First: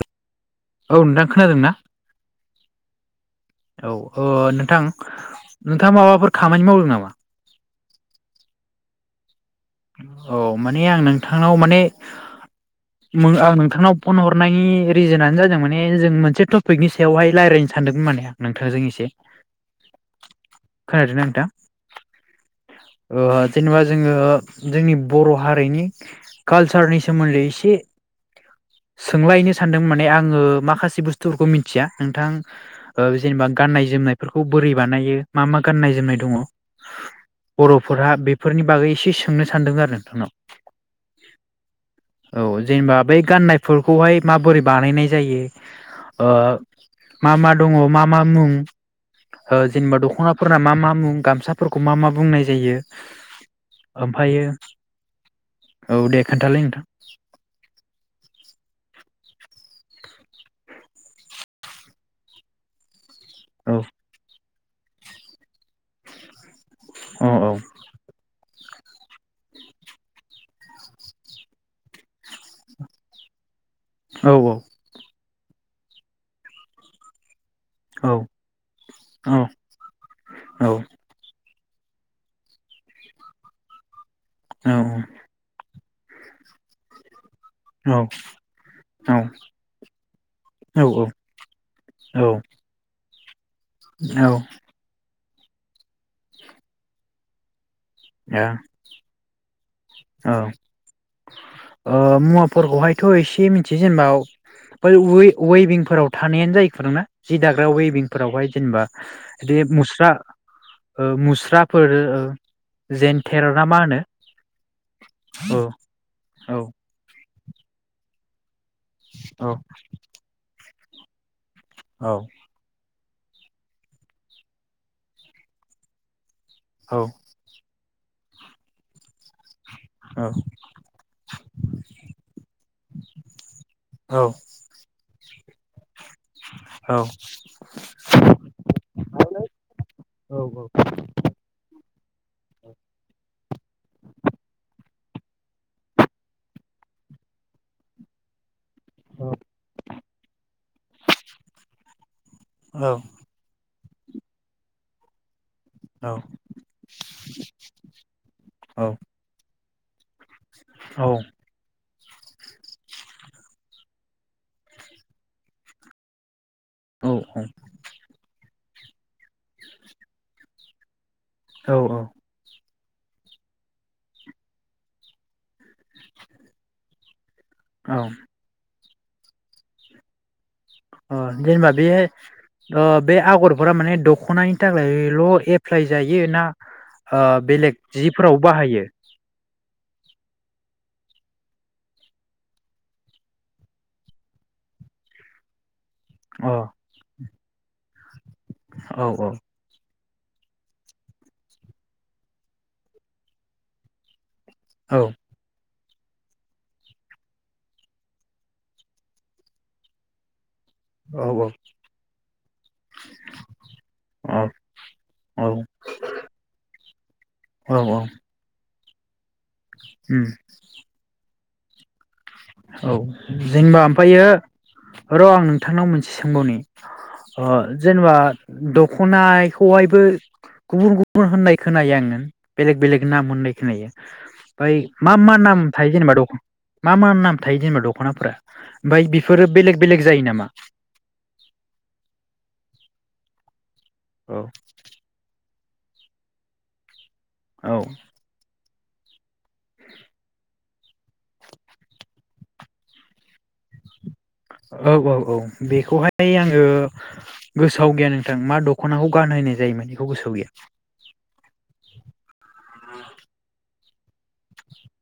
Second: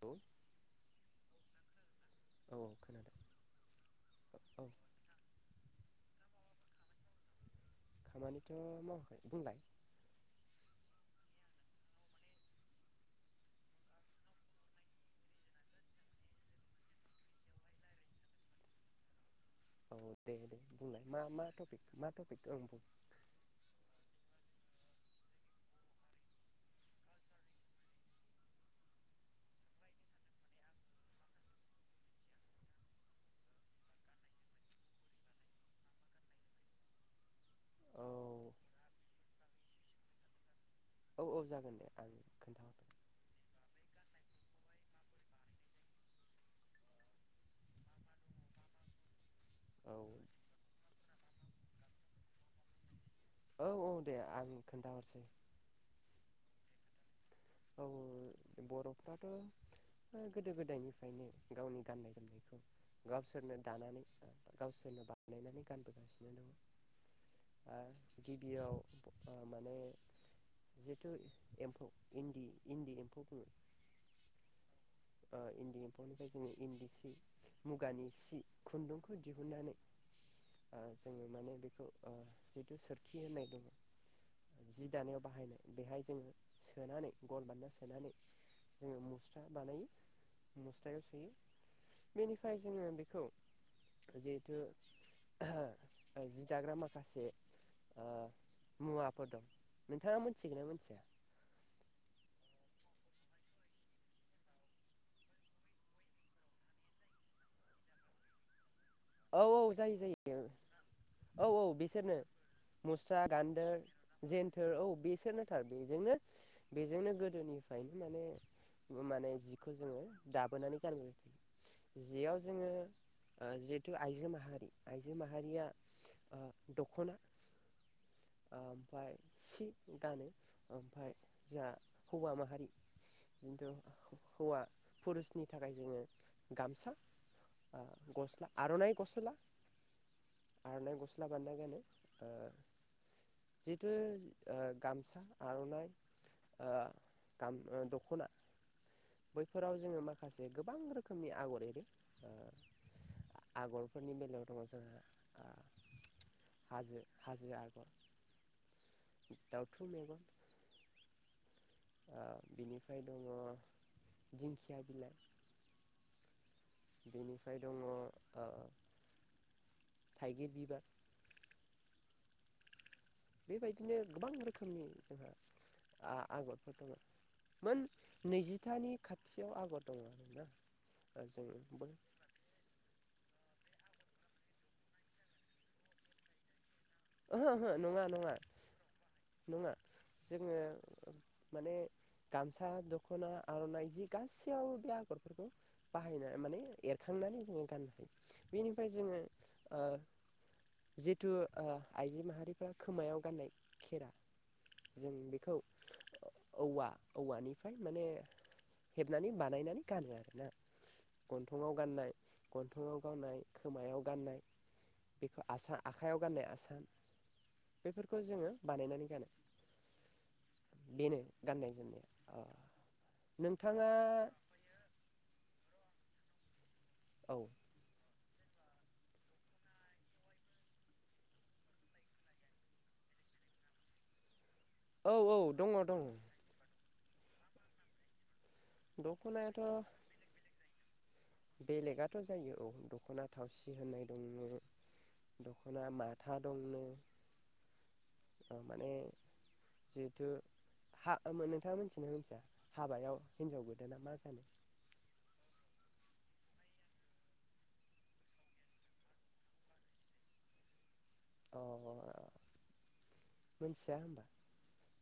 औ औ नोंथां खोनादों ना? खोनादों औ ओ औ नोंथां नोंथाङा माबाफोर खामानि मावदों नामा? खामानिथ' मावाखै बुंलाय- औ माने आं नोंथांनाव माने आं नोंथांनाव फन हरनायनि रिजोनानो जादों माने जों मोनसे टपिकनि सायावहाय रायज्लायनो सानदोंमोन माने आं नोंथांजों एसे। औ दे दे बुंलाय मा खोनादोंना मा नोंथां टपिक मा टपिक ओं बुं- ओ जेनेबा जोङो जोंनि बर' हारिनि कालसारनि सोमोन्दै एसे सोंलायनो सानदों माने आङो माखासे बुस्थुफोरखौ मिथिया नोंथां जेनेबा गाननाय जोमनायफोरखौ बोरै बानायो मा मा गाननाय जोमनाय दङ औ बर'फोरहा बेफोरनि बागै एसे। सोंनो सानदों आरो नोंथांनाव? औ औ जागोन दे आं औ खोन्थाहरगोन जेनेबा बै गाननाय- फोरखौहाय माबोरै बानायनाय जायो मा मा दङ मा मा मुं- औ जेनेबा दख'नाफोरना मा मा मुं गाम- गामसाफोरखौ मा मा बुंनाय जायो? औ औ दे ओमफ्रायो आं खोन्थाहरसै औ दे खोन्थालै नोंथां [inaudible] औ बर'फ्राथ' गोदो गोदायनिफ्रायनो गावनि गाननाय जोमनायखौ। गावसोरनो औ दानानै गावसोरनो बानायनानै गानबोगासिनो दङ औ औ [inaudible] इन्दि इन्दि एम्फौ बुङो औ औ ओ इन्दि एम्फौनिफ्राय जोंनो इन्दि सि मुगानि औ सि खुन्दुंखौ दिहुननानै औ जोङो माने बे औ [inaudible] जि दानायाव बाहायनाय बेहाय जोङो सोनानै गन बानायना सोनानै जोङो मुस्रा बानायो औ मुस्रायाव सोयो ओ बेनिफ्राय जोङो बेखौ जेहेथु जि दाग्रा माखासे ओ ए [inaudible] औ मोनथिगोना मोनथिया ओ मु फोरखौहायथ' एसे मिनथियो जेनेबा बै वै वैभिंफोराव थानायानो जायो खौरांना जि दाग्रा वेभिंफोरावहाय जेनेबा औ बे औ जायो मुस्रा जायो ओ औ औ मुस्राफोर बिसोरनो मुस्रा जेन्थेर ना गान्दोर मा होनो जेन्थोर औ। औ बेसोरनोथार बेजोंनो जेनेबा बेजोंनो गोदोनिफ्रायनो माने माने जिखौ जोङो दाबोनानै [unintelligible] जियाव जोङो ओ जि जिथु आइजो माहारि आइजो माहारिया ओ दख'ना ओ ओमफाय सि गानो ओमफाय जोंहा हौवा माहारि जिथु हौवा फुरुस नि थाखाय जोङो गामसा आ गस्ला आर'नाइ गसोला आर'नाइ गस्ला बानायना गानो ओ जिथु ओ गा सा आर'नाइ ओ गाम ओ दख'ना बैफोराव जोङो माखासे गोबां रोखोमनि आगर एरो ओ आगर फोरनि बेलायाव दङ' जोंहा आ हाजो हाजो आगर दावथु मेगन औ ओ बिनिफ्राय दङ' दिंखिया बिलाइ बेनिफ्राय दङ' ओ थाइगिर बिबार औ औ बेबायदिनो गोबां रोखोमनि जोंहा आ-आगरफोर दङ'। मोन नैजिथानि खाथियाव आगर दङ' ना अ जेनेबा बेयो ओ बे आगरफोरा माने दख'नानि थाखायल' एप्लाइ जायो ना ओ ओहो बेलेग नङा नङा जिफोराव बाहायो नङा जोङो माने गामसा दख'ना आर'नाइ जि गासैयावबो बे आगरफोरखौ बाहायना अ माने एरखांनानै न [inaudible] बेनिफ्राय औ जोङो। जिथु ओं। आइजो माहारिफोरा खोमायाव गाननाय खेरा औ जों बेखौ। औवा औवानिफ्राय माने हेबनानै बानायनानै गानो आरोना। औ गन्थंआव गाननाय गन्थंआव गाननाय खोमायाव गाननाय बेखौ औ आसान आखाइयाव गाननाय आसान। औ औ बेफोरखौ जोङो। बानायनानै गानो। उम। बेनो गाननाय जोमनाया। ओ औ जेनेबा नोंथाङा ओमफ्रायो र' आं। नोंथांनाव मोनसे सोंबावनि। औ जेनेबा। दखनाखौहायबो गुबुन गुबुन होननाय खोनायो आङो बेलेग बेलेग नाम होननाय खोनायो। ओमफ्राय औ मा मा औ नाम दङ थायो दङ जेनेबा दखनाया? मा मा नाम? थायो जेनबा दखनाफोरा। ओमफ्राय बेफोरो बेलेग बेलेग जायो नामा? बेलेगआथ' जायो औ दख'ना थावसि। होननाय औ। दंनो दख'ना माथा दंनो। औ। माने। जिहेथु। नोंथाङा मोनथियोना मिथिया हाबायाव हिनजाव गोदाना मा गानो। औ औ औ बेखौहाय आङो गोसोआव गैया नोंथां मा दख'नाखौ गानहोनाय जायोमोन बेखौ गोसोआव गैया। अ मिथिया होनबा।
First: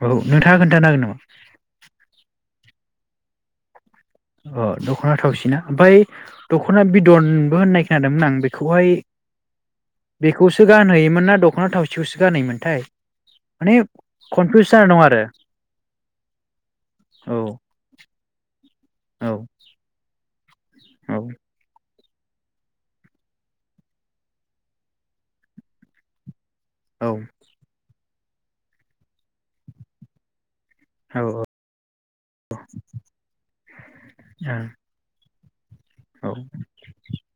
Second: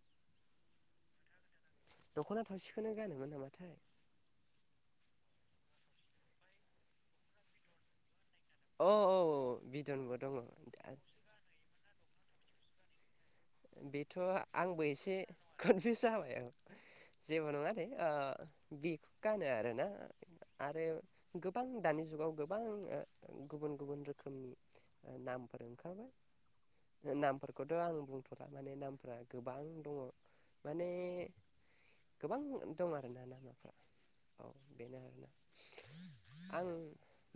औ नोंथाङा खोन्थानो हागोन नामा? दख'ना थावसिखौनो गानोमोन नामाथाय। अ दख'ना थावसिना ओमफ्राय दख'ना बिदनबो होननाय खोनादोंमोन आं। औ बेखौहाय औ बिदनबो दङ बेखौसो गानहैयोमोन ना दख'ना थावसि। गानहोयोमोनथाय। माने बेथ' कनफिउस आंबो जानाय दं एसे आरो कनफिउस जाबाय औ औ जेबो नङा दे। बेखौ औ गानो आरोना आरो गोबां दानि जुगनि। जुगाव गोबां ओं‌ गुबुन गुबुन रोखोमनि नामफोर औ ओंखारबाय। नामफोरखौथ' आं बुं गारजानि नामफ्रा गोबां दङ। माने औ गोबां दं आरोना नामाफ्रा औ बेनो आरोना। औ आं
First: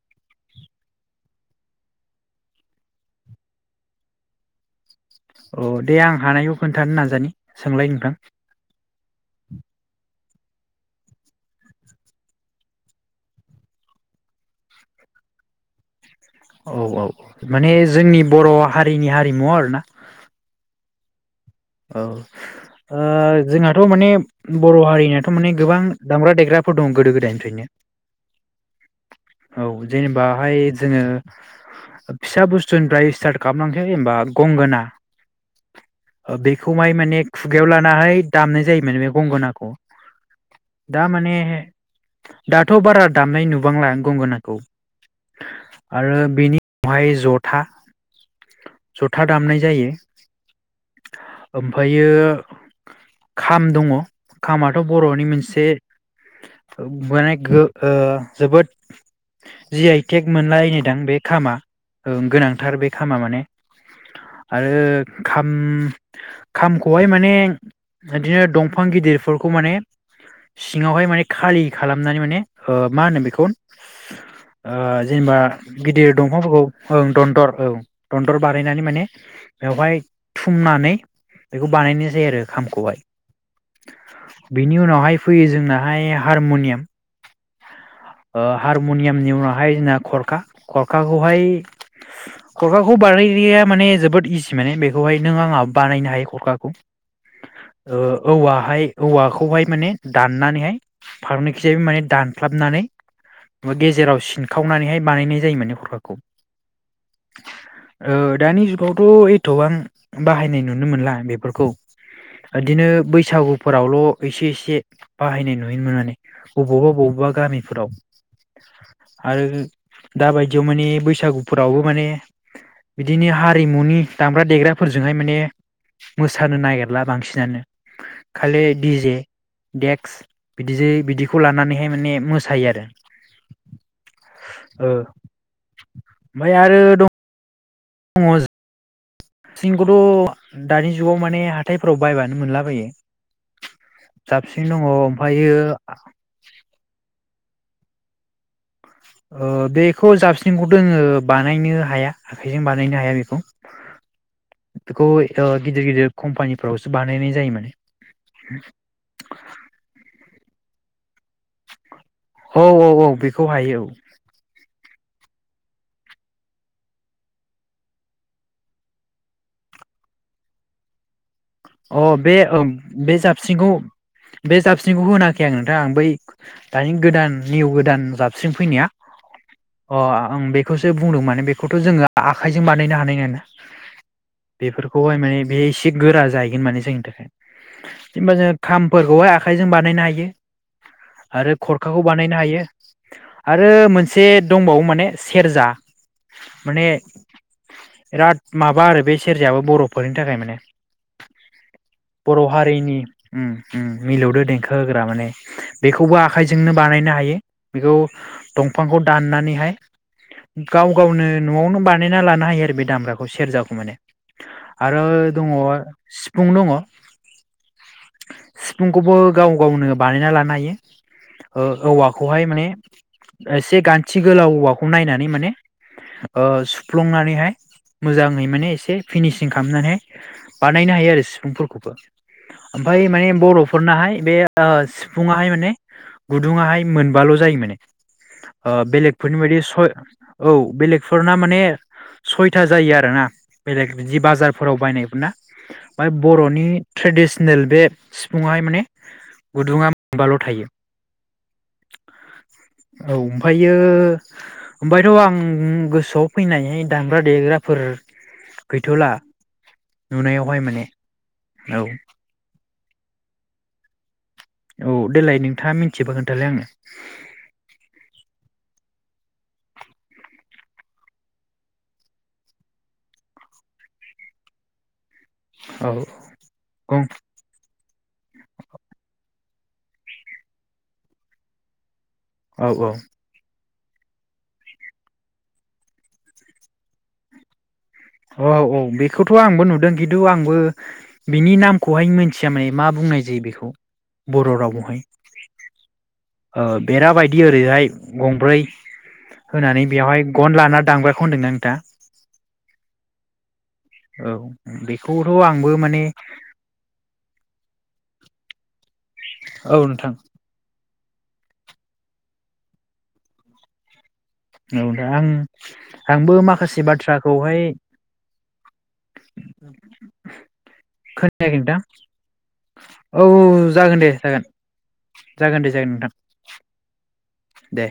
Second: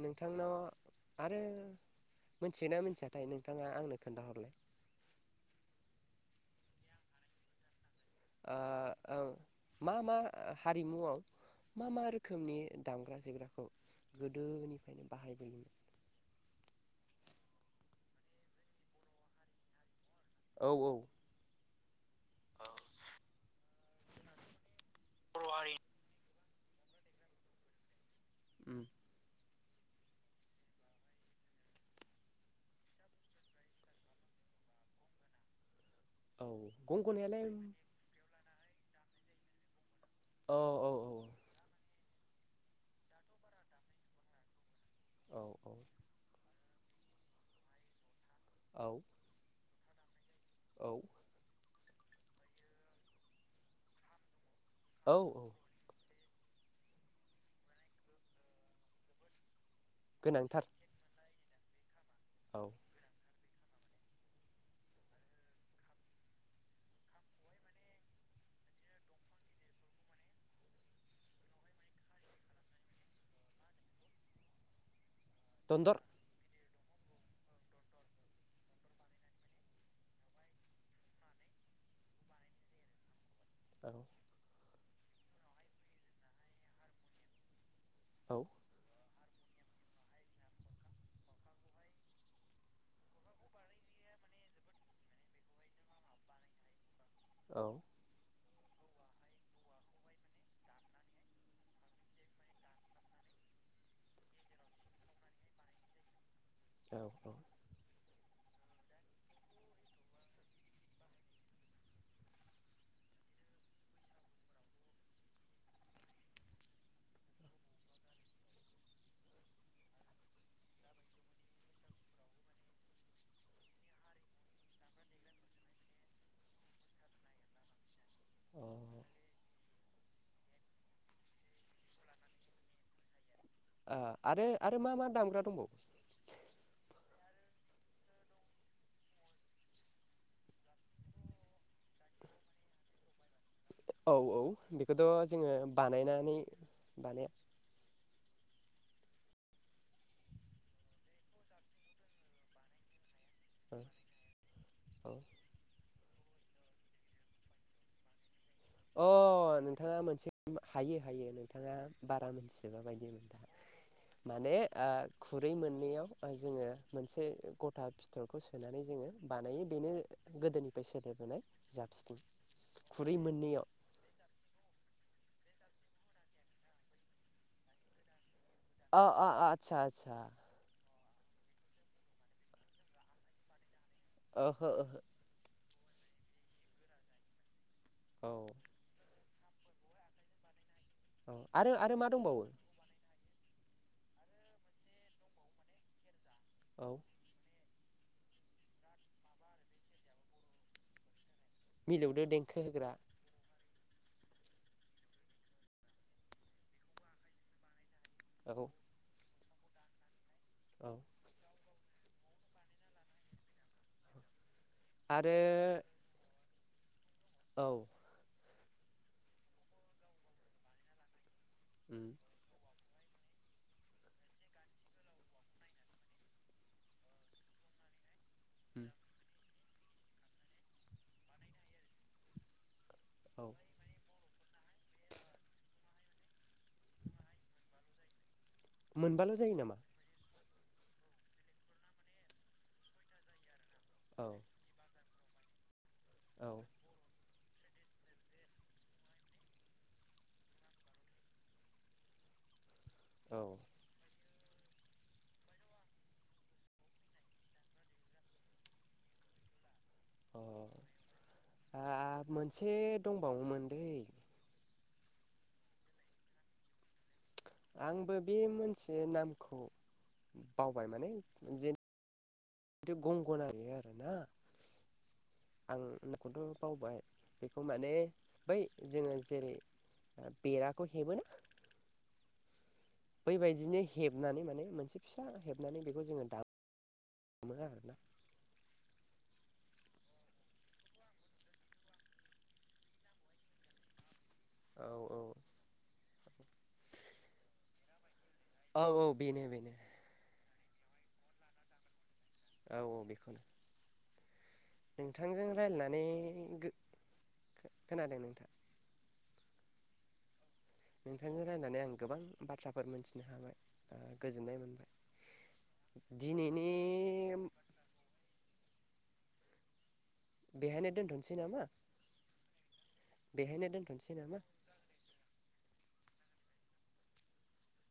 नोंथांनाव आरो मिथियोना मिथियाथाय नोंथाङा आंनो खोन्थाहरलाय? अ दे आं हानायखौ खोन्थानो नाजानि सोंलायनि [unintelligible] ओ मा मा हारिमुआव मा मा रोखोमनि दामग्रा देग्राखौ गोदोनिफ्रायनो बाहायबोयोमोन? औ औ माने जोंनि बर' हारिनि हारिमु आरोना। औ औ। थ' माने बर' हारिनियाथ' माने गोबां दामग्रा देग्रा फोर दं गोदो गोदायनिफ्रायनो। ओम औ जेनेबाहाय जोङो फिसा बुस्तुनिफ्राय स्टार्ट खालामलांसै होनबा गंगोना ओ औ बेखौहाय माने गंगनायालाय खुगायाव लानाहै दामनाय जायोमान बे गंगोनाखौ औ औ दा औ माने दाथ' बारा दामनाय नुबांला गंगोनाखौ। औ आरो बेनि महाय जथा औ जथा दामनाय जायो। [inaudible] ओम ओमफायो खाम दङ खामाथ' औ बर'नि औ मोनसे माने गो-ओं जोबोद जि आइ टेग गोनांथार मोनलायनायदां बे खामा ओं औ गोनांथार बे खामा माने। आरो खाम ओम खामखौहाय माने बिदिनो दंफां गिदिरफोरखौ माने सिङावहाय माने खालि खालामनानै माने ओं मा होनो बेखौ ओं जेनेबा दनदर गिदिर दंफांफोरखौ ओं दनदर औ दनदर बानायनानै माने बेवहाय थुमनानै बेखौ बानायनाय जायो आरो खामखौहाय। औ बिनि उनावहाय फैयो जोंनाहाय हारमनियाम औ हारमनियाम नि उनावहाय जोंना खरखा खरखाखौहाय खरखाखौ बानायग्राया माने जोबोद इजि माने बे बेखौहाय नों आंहा बानायनो हायो खरखाखौ औ ओ औवा माय औवाखौहाय माने दाननानैहाय फारौनिखिजाय माने दानफ्लाबनानै गेजेराव सिनखावनानैहाय बानायनाय जायो माने खरखाखौ औ अ दानि जुगावथ' एथ'बां बाहायनाय नुनो मोनला बिफोरखौ इदिनो बैसागुफोरावल' एसे एसे बाहायनाय नुयोमोन माने बबावबा बबावबा गामिफोराव आरो दाबायदियाव माने बैसागुफोरावबो माने बिदिनो हारिमुनि दामग्रा देग्रा फोरजोंहाय माने मोसानो नागिरला बांसिनानो खालि ओ डि जे देक्स बिदि बिदिखौ लानानैहाय माने मोसायो आरो आरो आरो ओ मा मा दामग्रा दंबावो ओमफ्राय आरो [unintelligible] थिंखौथ' दानि जुगाव माने हाथायफोराव बायबानो मोनलाबायो। औ औ जाबस्रिं दङ बेखौथ' ओमफ्रायो जोङो बानायनानै बानाया बेखौ जाबस्रिंखौ दोङो बानायनो हाया आखाइजों बानायनो हाया बेखौ औ खौ बिखौ‌ ओ गिदिर गिदिर कम्पानिफ्रावसो बानायनाय जायो माने अ नोंथाङा मोनसे हायो हायो नोंथाङा बारा औ मोनथिजोबा बायदि औ मोनदो बेखौ आं हायो माने खुरै मोननैयाव जोङो मोनसे गथा फिथरखौ सोनानै जोङो बानायो बेनो गोदोनिफ्राय सोदोब अ बे बे मोननैयाव जाबसिंखौ बे जाबसिनिखौ होनाखै आं नोंथां आं बै दानि गोदान निउ गोदान जाब जाबस्रिं फैनाया अ अ आदसा अ आदसा आं बेखौ जाय बुंदों माने बेखौथ' जोङो आखाइजों बानायनो हानाय नोङा। ओहो ओहो बेफोरखौहाय माने बेस से गोरा जाय माने जोंनि थाखाय जेनबा औ जोङो खामफोरखौहाय आख खाइजों बानायनो हायो। औ आरो खरखाखौ मा बानायनो दंबावो हायो। आरो मोनसे दंबावो माने सेरजा माने औ बिराद माबा आरो बे सेरजायाबो बर'फोरनि थाखाय माने मिलौदो बर' देंखो होग्रा हारिनि उम उम मिलौदो देंखो होग्रा माने बेखौबो आखायजोंनो बानायनो हायो बेखौ। औ दंफांखौ दाननानै हाय गाव औ गावनो न'आवनो बान नायना लानो हायो आरो बे दामग्राखौ सेरजाखौ माने आरो दङ फुं दङ। औ सिफुंखौबो गाव गावनो बानायना लानो हायो। ओ उम औवाखौहाय माने एसे गान्थि गोलाव औवाखौ नायनानै माने ओ सुफ्लंनानैहाय मोजांङै माने उम एसे फिनिस थिं खामनानै बानायनो हायो आरो सिफुंफोरखौबो ओमफाय माने औ बर'फोरनाहाय बे ओ सिफुुंहाय माने गुदुंङाहाय मोनबाल' जायो माने ओ मोनबाल' बेलेगफोरनि जायो बायदि नामा सय औ बेलेगफोरना माने सयथा जायो आरोना बेलेग बिदि औ बाजारफोराव बायनाय ना बाय औ बर'नि थ्रेडिस सेनेल बे सिफुंहाय माने गुदुंङा मोनबाल' थायो। औ ओमफायो ओमफायथ' आं गोसोआव फैनाय दामग्रा देग्राफोर गैथ'ला। अ नुनायावहाय माने औ ओ मोनसे दंबावोमोन दैै औ देलाय नोंथांङा मिथियोबा खोन्थालाय आनो आंबो बे मोनसे नामखौ बावबाय माने जेन गंगना [unintelligible] आरोना आं औ नामखौथ' बावबाय गं बेखौ माने बै जोङो जेरै बेराखौ हेबो औ औ बै बायदिनो हेबनानै माने मोनसे फिसा हेबनानै बेखौ जोङो दामो [unintelligible] आरोना औ औ बेखौथ' आंबो नुदों खिन्थु आंबो बिनि नामखौहाय मिथिया माने मा बुंनाय जायो बेखौ बर' औ रावावहाय औ ओ बेरा बायदि ओरैहाय गंब्रै औ औ बेनो बेनो होनानै बेवहाय गन लाना दामग्रा खौ होनदों ना नोंथाङा औ औ बेखौनो औ बेखौथ' नोंथांजों आंबो रायजल्लायनानै माने गो खोनादों नोंथां। औ नोंथां। नोंथांजों रायनानै आं गोबां बाथ्राफोर मोनथिनो हाबाय। गोजोननाय औ मोनबाय दा आं आंबो दिनैनि माखासे बाथ्राखौहाय [unintelligible] बेहायनो दोनथ'नोसै खोनायाखै नामा नोंथां औ - औ बेहायनो जागोन दे दोनथ'नोसै नामा जागोन जागोन दे। जोन नोंथां दे।